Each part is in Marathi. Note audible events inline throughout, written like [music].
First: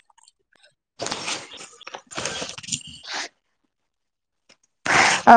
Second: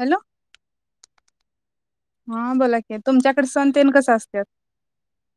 हॅलो हा बोला की, तुमच्याकड सण तेन कसं असत्यात अ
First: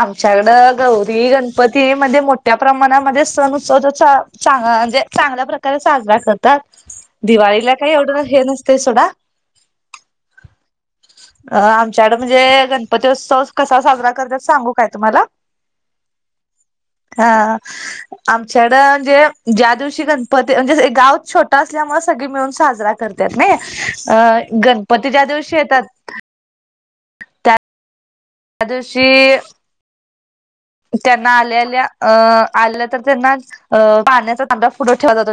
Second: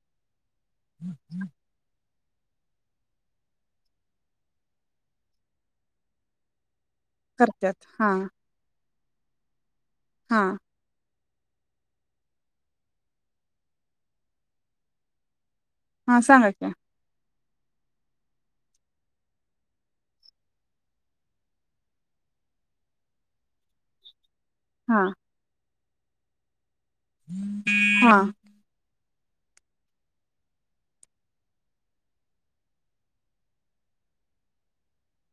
आमच्याकडं गौरी गणपती मध्ये मोठं त्या प्रमाणामध्ये सण उत्सव चा चा चांग म्हणजे चांगल्या प्रकारे साजरा करतात. दिवाळीला करत्यात काय हा एवढं हे नसतय सोडा हा अं आमच्याकड म्हणजे गणपती उत्सव कसा साजरा करतात सांगू काय तुम्हाला? हा सांगा क हा आमच्याकडं म्हणजे ज्या दिवशी गणपती म्हणजे गावच छोटं असल्यामुळ सग ळी मिळून साजरा करत्यात नाय अ हा गणपती ज्या दिवशी येतात हा कादशी त्यांना आल्याआल्या अं आलं तर त्यांना अ पाण्याचा तांब्या पुढं ठेवला जातो.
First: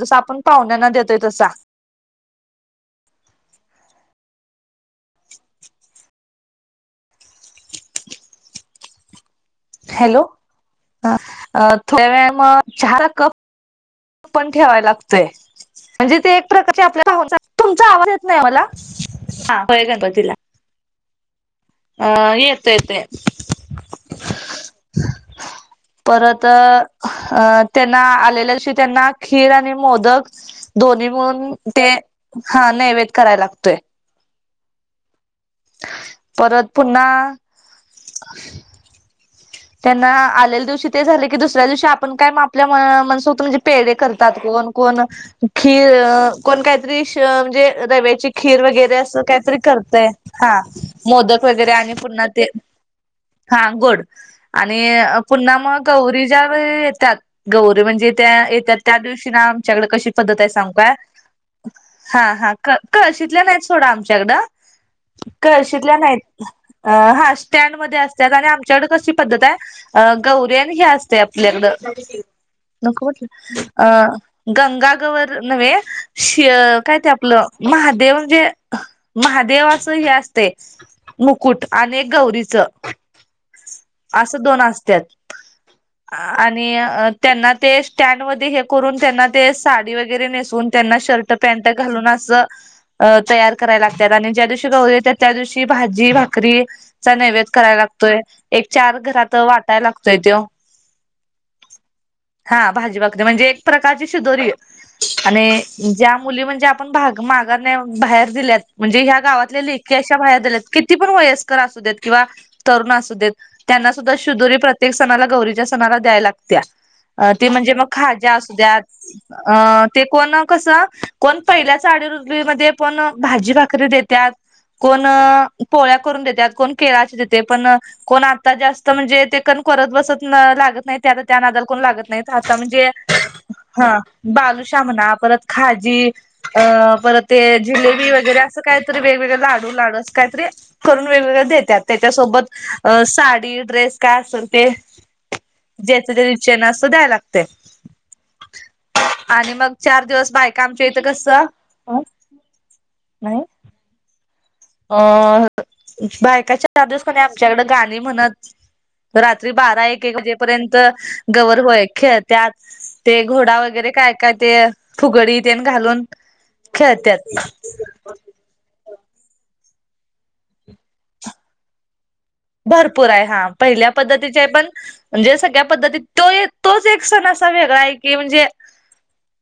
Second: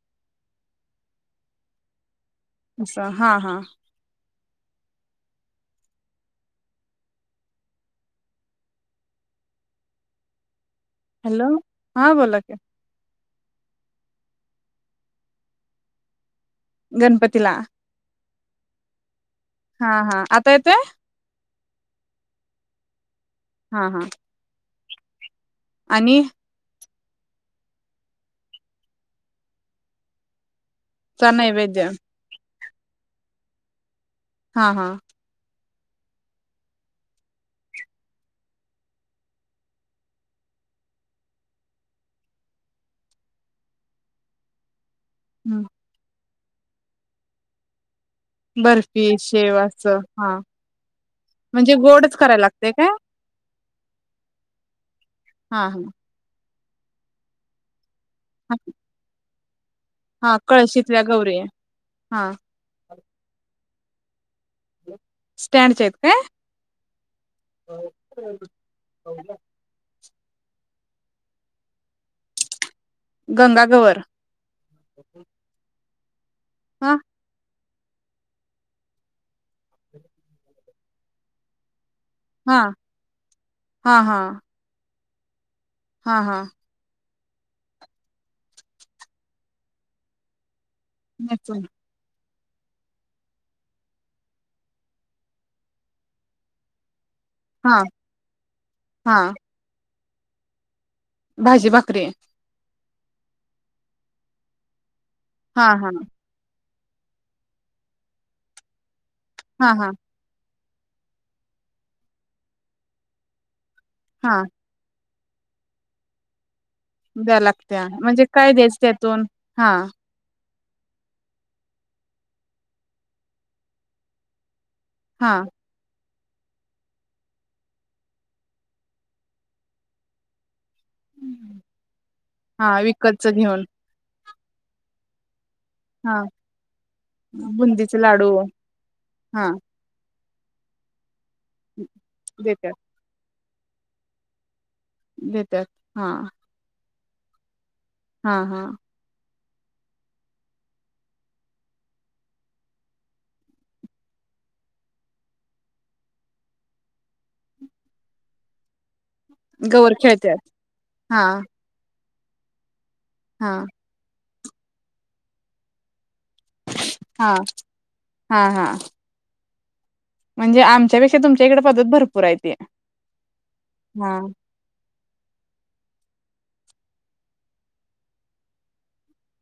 जसं आपण पाहुण्यांना देतोय तसा असा हा हा हॅलो हा हॅलो अ हा थोड्यावेळा बोला म की चहाचा कप पण ठेवाय लागतोय म्हणजे ते एक प्रकारची आपला गणपतीला तुमचा आवाज येत नाय मला हा हा आता येतोय. ह येतोय येतोय हा हा आणि परत अ अ त्यांना आलेल्यादिवशी त्यांना खीर आणि मोदक दोन्ही चा मिळून ते नैवेद्य हा नैवेद कराय लागतोय. हा हा- परत पुन्हा त्यांना आलेल्या दिवशी ते झाले की दुसऱ्या दिवशी आपण काय आपल्या म मनसोक्त म्हणजे पेडे करतात कोण कोण हं. खीर कोण काहीतरी शी म्हणजे रवे ची खीर वगैरे अस बर्फी शेव काहीतरी असं करतय हा मोदक वगैरे म्हणजे आणि गोडच पुन्हा करायला ते लागतय काय हा गोड आणि पुन्हा हा मग हा गौरी ज्या वेळ येतात गौरी म्हणजे त्या हा येत त्या दिवशी ना आच्याकड कशी हा पद्धत आहे सांगू काय? कळशीतल्या गौरी हा हा क कळशीतल्या नाहीत सोडा आमच्याकडं स्टँडच्या कळशीतल्या आहेत नाही अ हा स्टँड मध्ये काय असत्यात आणि आमच्याकड कशी पद्धत आहे गौरी आणि हे असतय आपल्याकड नको म्हटलं गंगागवर अ गंगागवर न्हवे शि हा काय ते आपलं महादेव म्हणजे महादेवाच हे असते मुकुट अनेक गौरीच हा हा हा असं दोन असतात. हा हा आणि त्यांना ते स्टँड मध्ये हे करून त्यांना ते साडी वगैरे नेसून. त्यांना शर्ट नेसून? पॅन्ट घालून असं अ तयार करायला लागतात. आणि ज्या दिवशी गौरी येतात त्या दिवशी भाजी, भाकरी. चा नैवेद हा करायला लागतोय. एक चार हा घरात वाटायला लागतोय तो. भाजी, भाकरी? हा भाजी, भाकरी म्हणजे एक प्रकारची शिदोरी आहे. आणि हा हा ज्या मुली म्हणजे आपल्या णग मागा बाहेर दिल्यात म्हणजे ह्या गावातले हा हा लेखी अशा बाहेर दिल्यात. किती पण वयस्कर असू देत किंवा तरुण असू द त्यांना सुद्धा हा शुदुरी प्रत्ये सणाला गौरीच्या सणाला द्याय लागत्या. अ द्या ते म्हणजे मग लागत्या म्हणजे खाज्या काय असु द्या द्यायचं त्यातून हा अ ते कोण कस कोण पहिल्या साडीरुली म पण भाजी भाकरी देत्यात. कोण हा पोळ्या करून देतात. कोण केळाची देते पण कोण आता जास्त म्हणजे, ते कण करत बसत न लागत नाही त्या त्या नादाल कोण लागत नाही. आता हा म्हणजे विकतच घेऊन हा बालूशामना परत खाजी हा अ परत ते बुंदीचे जिलेबी लाडू वगैरे असं काहीतरी वेगवेगळे हा लाडू लाडू असं काहीतरी करून वेगवेगळे देतात त्याच्यासोबत देत्यात अ साडी ड्रेस काय असेल ते देत्यात ज्या हा च्या तेच्या इछेन असत द्यायला लागते. हा हा. आणि मग चार दिवस बायका आमच्या यथं कस अ बायकाच्या धूस कोणी आमच्याकडे गाणी म्हणत. रात्री बारा गवर एक एक खेळत्यात वाजेपर्यंत हा गवर होय खेळत्यात. ते हा घोडा वगैरे काय काय ते फुगडी ते घालून हा खेळत्यात. हा हा म्हणजे आमच्यापेक्षा तुच्या इकडे पदत भरपू भरपूर आहे. हा पहिल्या पद्धतीचे आहे पण म्हणजे सगळ्या पद्धतीत तो एक तोच एक सण असा वेगळा आहे की म्हणजे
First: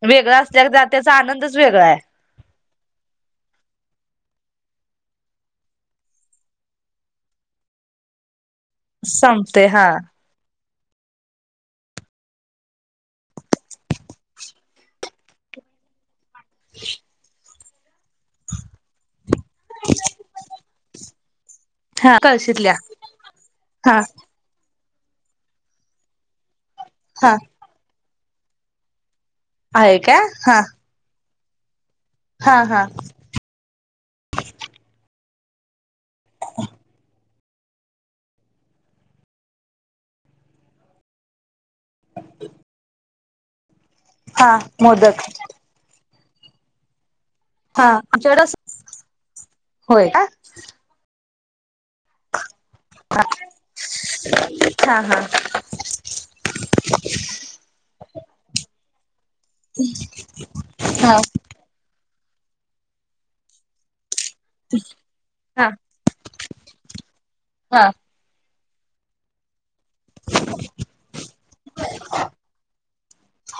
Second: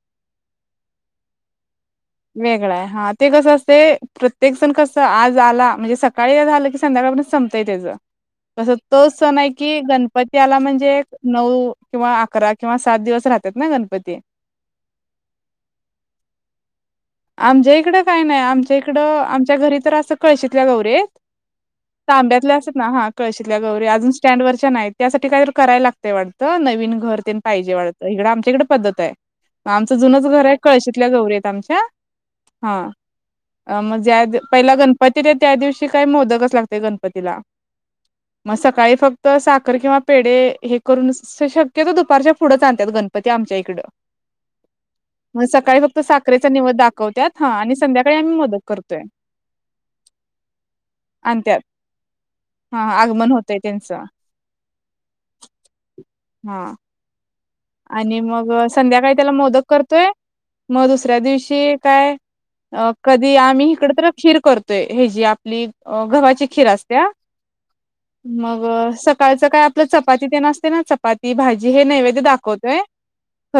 वेगळां असल्या त्याचा आनंदच वेगळा आहे. वेगळा आहे. हा ते कसं असते प्रत्येक जण कस आज आला म्हणजे सकाळी झालं की संध्याका पर्यंत संपते त्याचा तसं तो सन संपते की हा गणपतीआला म्हणजे म्हण नऊ किंवा अकरा किंवा सात दिवस राहतात ना गणपती? आमच्या इकडं काय नाही आमच्या इकडं आमच्या घरी तर असं कळशीतल्या गौरी. हा तांब्यातले कळशीतल्या असत ना हा कळशीतल्या गौरी हा अजून स्टँड वरच्या नाही. त्यासाठी काय तर करायला लागतंय वाटतं नवीन घर ते हा पाहिजे वाटतं हकडं आमच्याकडे पद्धत आहे. आमचं आहे का जुनच घर आहे हा कळशीतल्या गौरी आहेत आमच्या.. हा मग पहिला गणपतीत त्या दिवशी श काय मोदकच लागतेय गणपतीला. मग सकाळी फक्त साखर किंवा पेढ हे करून शक क तो दुपारच्या पुढच आणतात गणपती आमच्या इकडे.. हा मोदक साखरेचा नैवेद्य दाखवतात. हा आणि संध्याकाळी आम्ही आमच्याकडे अस मोदक करतोय होय का आणि त्यात हा आगमन होतय त्यांचं. हा हा हा आणि मग संध्याकाळी त्याला मोदक करतोय मग दुसऱ्या हा दिवशी काय अ कधी आम्ही इकड तर. खीर करतोय हे जी आपली हा गव्हाची खीर असते हा मग. अं सकाळचं काय आपलं चपाती ते न असते ना चपाती भाजी हे नैवेद्य दा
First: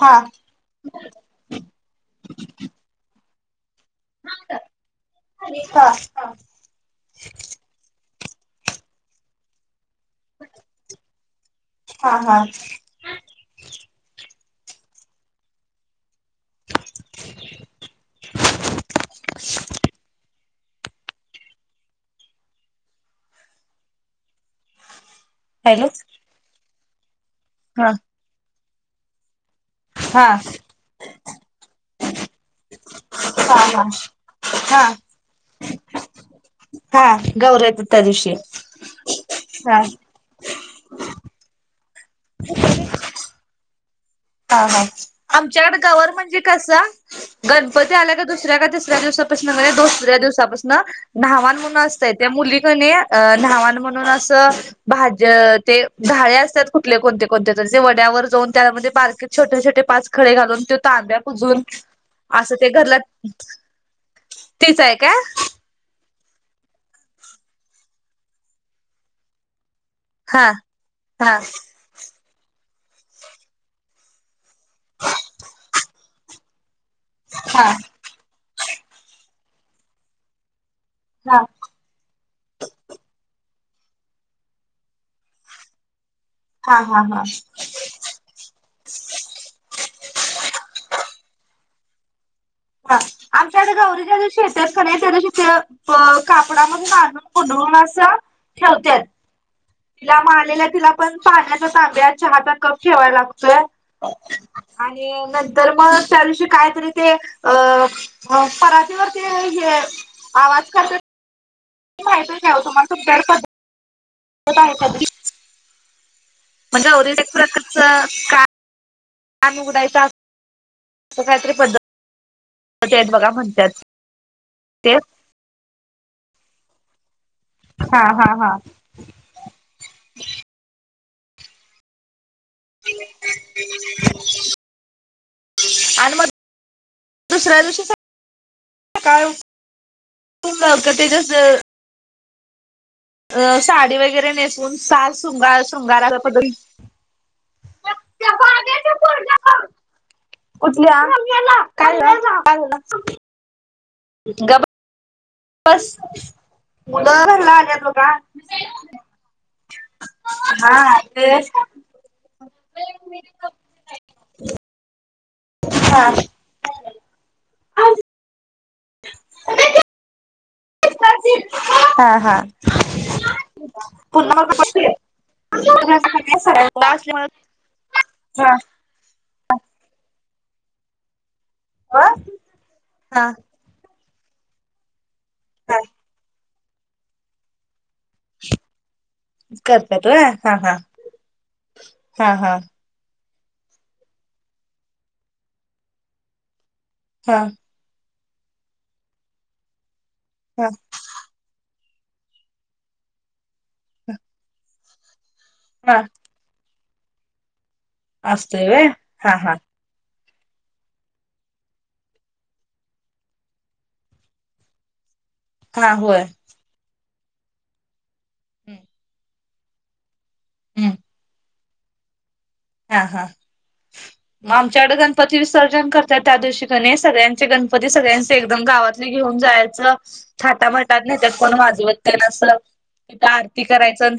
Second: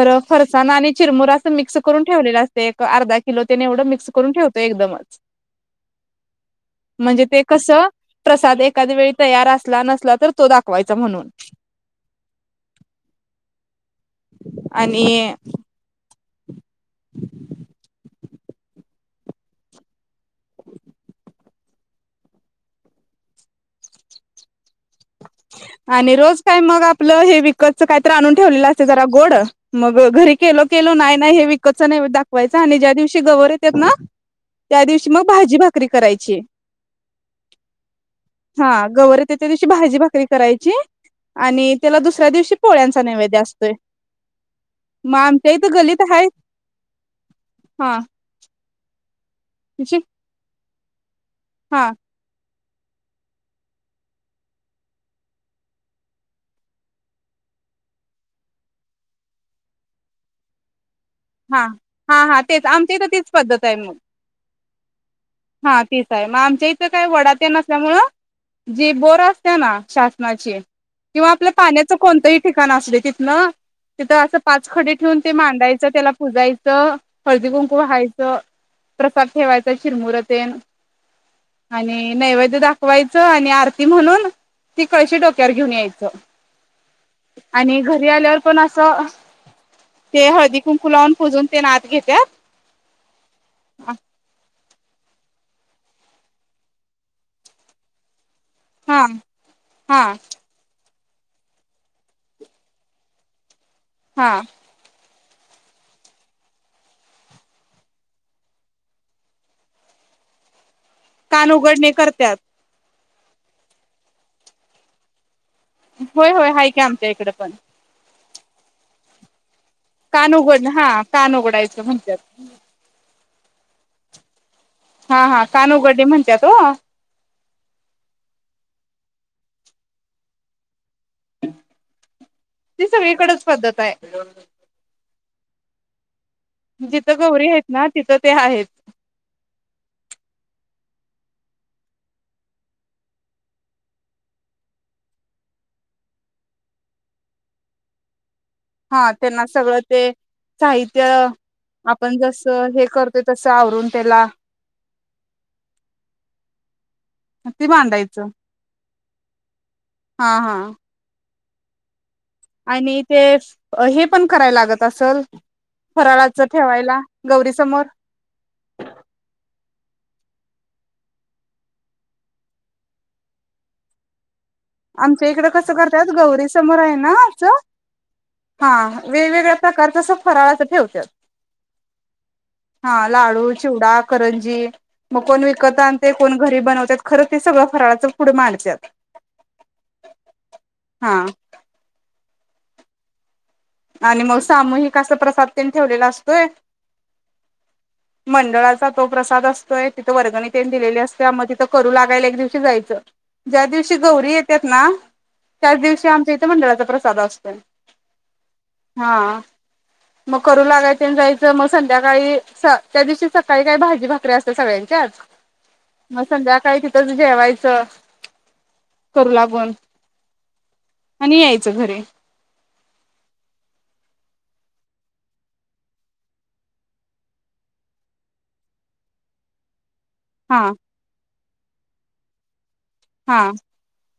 हा फरसाणा आणि चिरमुरा असं मिक्स करून ठेवलेलं असते एक अर्धा किलो ते येवड ड मिक्स करून ठेवतोय एकदमचं हा म्हणजे ते कसं प्रसाद एखाद वेळी तयार असला नस सला तर तो दाखवायचा म्हणून हा हा आणि [unintelligible] [unintelligible] हॅलो आणि रोज काय मग आपलं हे विकतचं हा कायतर आणून ठेवलेलं असते जरा गोड मग हा घरी केलो केलो नाइ नाइ हे विकतचा नैवेद्य दाखवायचा आणि ज्या दिव शी गवर येत्यात हा ना हा त्या दिवशी म भाजी भाकरी करायची. हा गवर येत्यात त्या दिवशी. ची हा भाजी भाकरी करायची आणि त्याला दुसऱ्या दिवशी पोळ्यांचा नैवेद्य असतोय. हा हा मग आमच्या इथं आमच्याकडे गलीत गवर आहे म्हणजे कसं गणपती हा आल्या का दुसऱ्या का तिस ऱ्या दिवसापसन [unintelligible] दुसऱ्या दिवसापसन नाहवान म्हणून हा असतय त्या मुली कनी नाहवाण म्हणून अस भाज ते झाळे असतात कुठले कोणते कोणते त जे वड्यावर जाऊन त्यामध्ये बारके छोटे छोटे पाच खडे घालून तांब्या हा पुजून हा हा असं तेच ते आमच्या घरलात इथं तीच पद्धत आहे मग तेच हाय काय? हा तेच हाय म आमच्या इथं काय वडा तेन नसल्यामुळं जी बोरं असत्या ना हा शासनाची हाय किंवा हा आपल्या पाण्याचं कोणतही ठि [unintelligible] असुदे तिथनं तिथं असं पाच खडे ठेवून ते मांडायचं त्याला पुजाय चं हळदी, हा कुंकू हा व्हायचं प्रसाद ठेवायचा चिरमुर तेन आणि नैवेद्य दाखवायचं आणि आर ती म्हणून ती कळशी डोक्यावर घेऊन यायचं. हा हा हा आणि घरी आल्यावर पण असं ते हळदी कुंकू लावून पूजून तेन आत घेत्यात. [unintelligible] आमच्यात हा गौरीच्या दिवशी [unintelligible] कापडामध्ये बांधून गुडळून असं ठेवत्यात हा तिला म आलेल्या तिला पण पाण्याच्या तांब्या चहाचा कप ठेवायला लागतोय हा आणि नंतर मग त्यादिवशी कायतरी ते अं म परातीवरती हे आवाज करत्या कान उघडणे करत्यात. तुमच्याकड पद्धत [unintelligible] होय होय हाय म की आमच्या गौरी इकडे एक पण प्रकारच का कान उघडण हा कान काहीतरी उघडायचं पद्धत म्हणत्यात. [unintelligible] बघा म्हणत्यात. हा हा कान उघडणी म्हणत्यात ओ. हा हा हा. ती सगळीकडेच पद्धत आहे आणि म जिथं गौरी आहेत ना तिथं ते आहेत. [unintelligible] ते जसं अं साडी वैगरे नेसून शाल शृंगार शृंगाराच्या [unintelligible] हा तेना सगळं ते कुठल्या साहित्य काय आपण जसं हे करतोय तसं आवरून त्याला गब बस [unintelligible] घरला ते आल्यात बघा. मांडायचं हा अं ते आणि ते हे पण कराय लागत असलं हा फराळाच ठेवायला गौरी समोर [inaudible] हा हा पु्हा म. आमच्या इकडं कसं करतत गौरी समोर आहे ना असल्यामुळे असं. हा वेगवेगळ्या प्रकारचस फराळाच ठेवत अ हा लाडू चिवडा, करंजी मग कोण विकत आणि ते कोण घरी बनवतात खरं ते सगळं फराळाचं फूड मारतत. करतत हा हा हा हा. आणि मग सामूहिक असा प्रसाद त्यांनी ठेवलेला असतोय. हा. मंडळाचा तो प्रसाद असतोय तिथ वर्गणीितने हा दिलेली असते मग तिथं. करू लागायला एक दिवशी जायचं ज्या दिवशी गौरी येतात ना. त्याच हा दिवशी आमच्या इथे मंडळाचा प्रसाद असतो. असतय हा हा. मग करू लागायच जायचं मग संध्याकाळी त्या दिवशी सकाळी काही भाजी भाकरी्या असत सगळ्यांच्याच हा होय मग संध्याकाळी ति च जेवायचं. हम्म. करू लागून हम्म आणि यायचं घर हा हा. मग आमच्याकडे गणपती विसर्जन करतात त्या दिवशीक सगळ्यांचे गणपती सगळ्यांचे एकदम गावात घेऊन जायच. हा छटा म्हतात नाही त्यात पण माजूवतसंथ हा आरती करायचं.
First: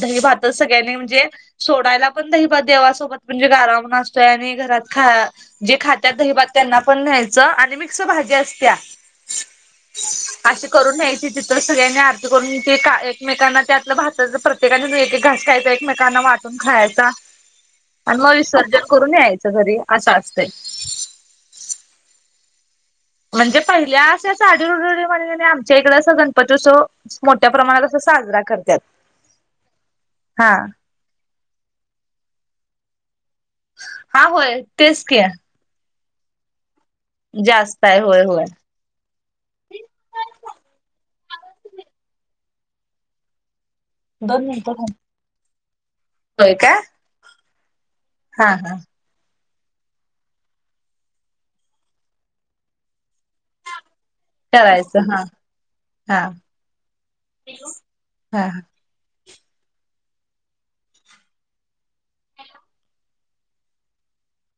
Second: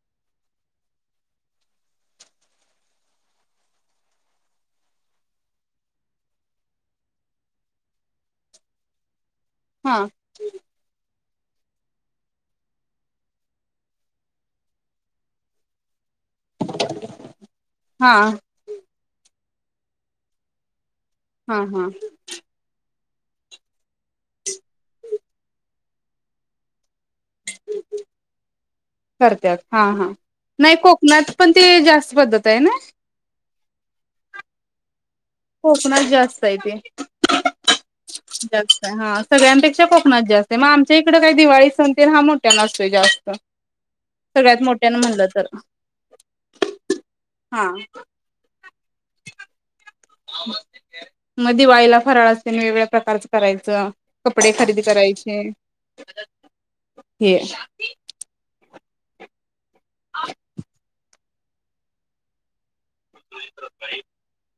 दही भात सगळ्यांनी म्हणजे सोडायला पण द देवासोबत म्हणजे गाराम असतोय आणि घरात खा जे खात्या दहिबात त्यांना पण न्यायचं. आणि मिक भाजी असत्या हा अ करून घ्याय. तर सगळ्यांनी आरती करून ते का एकमेकांना त्यातलं भात प्रत्येकाने एक एक घास खायचा एकमे कना वाटून खायचा. हा आणि मग विसर्जन करून यायचं घरी असं असतंय. हा हा. म्हणजे पहिल्या असे साडी रुड म्हण आमच्या इकडे अस गणपती उत्सव मोठ्या प्रमाणात असं साजरा करतात. करतत हा हां हा नाही कोकणात पण ते जास्त पद्धत आहे ना. हा होय तेच क कोकणात जास्त आहे तेे. जास्त आहे होय होय जास्त हा सगळ्यांपेक्षा कोकणात जास्त आहे मग आमच्या इकडं काही दिवाळी सणतील हा मोठ्या न असतो जास्त दोन सगळ्यात मिनिटं मोठ्यान म्हणलं तर. होय काय? हा. हा हा. मग दिवाळीला फराळ असते आणि वेगवेगळ्या प्रकारचं करायचं. कपडे खरेदी करायचं हा करायचे हा हा हे. हा [unintelligible] [unintelligible]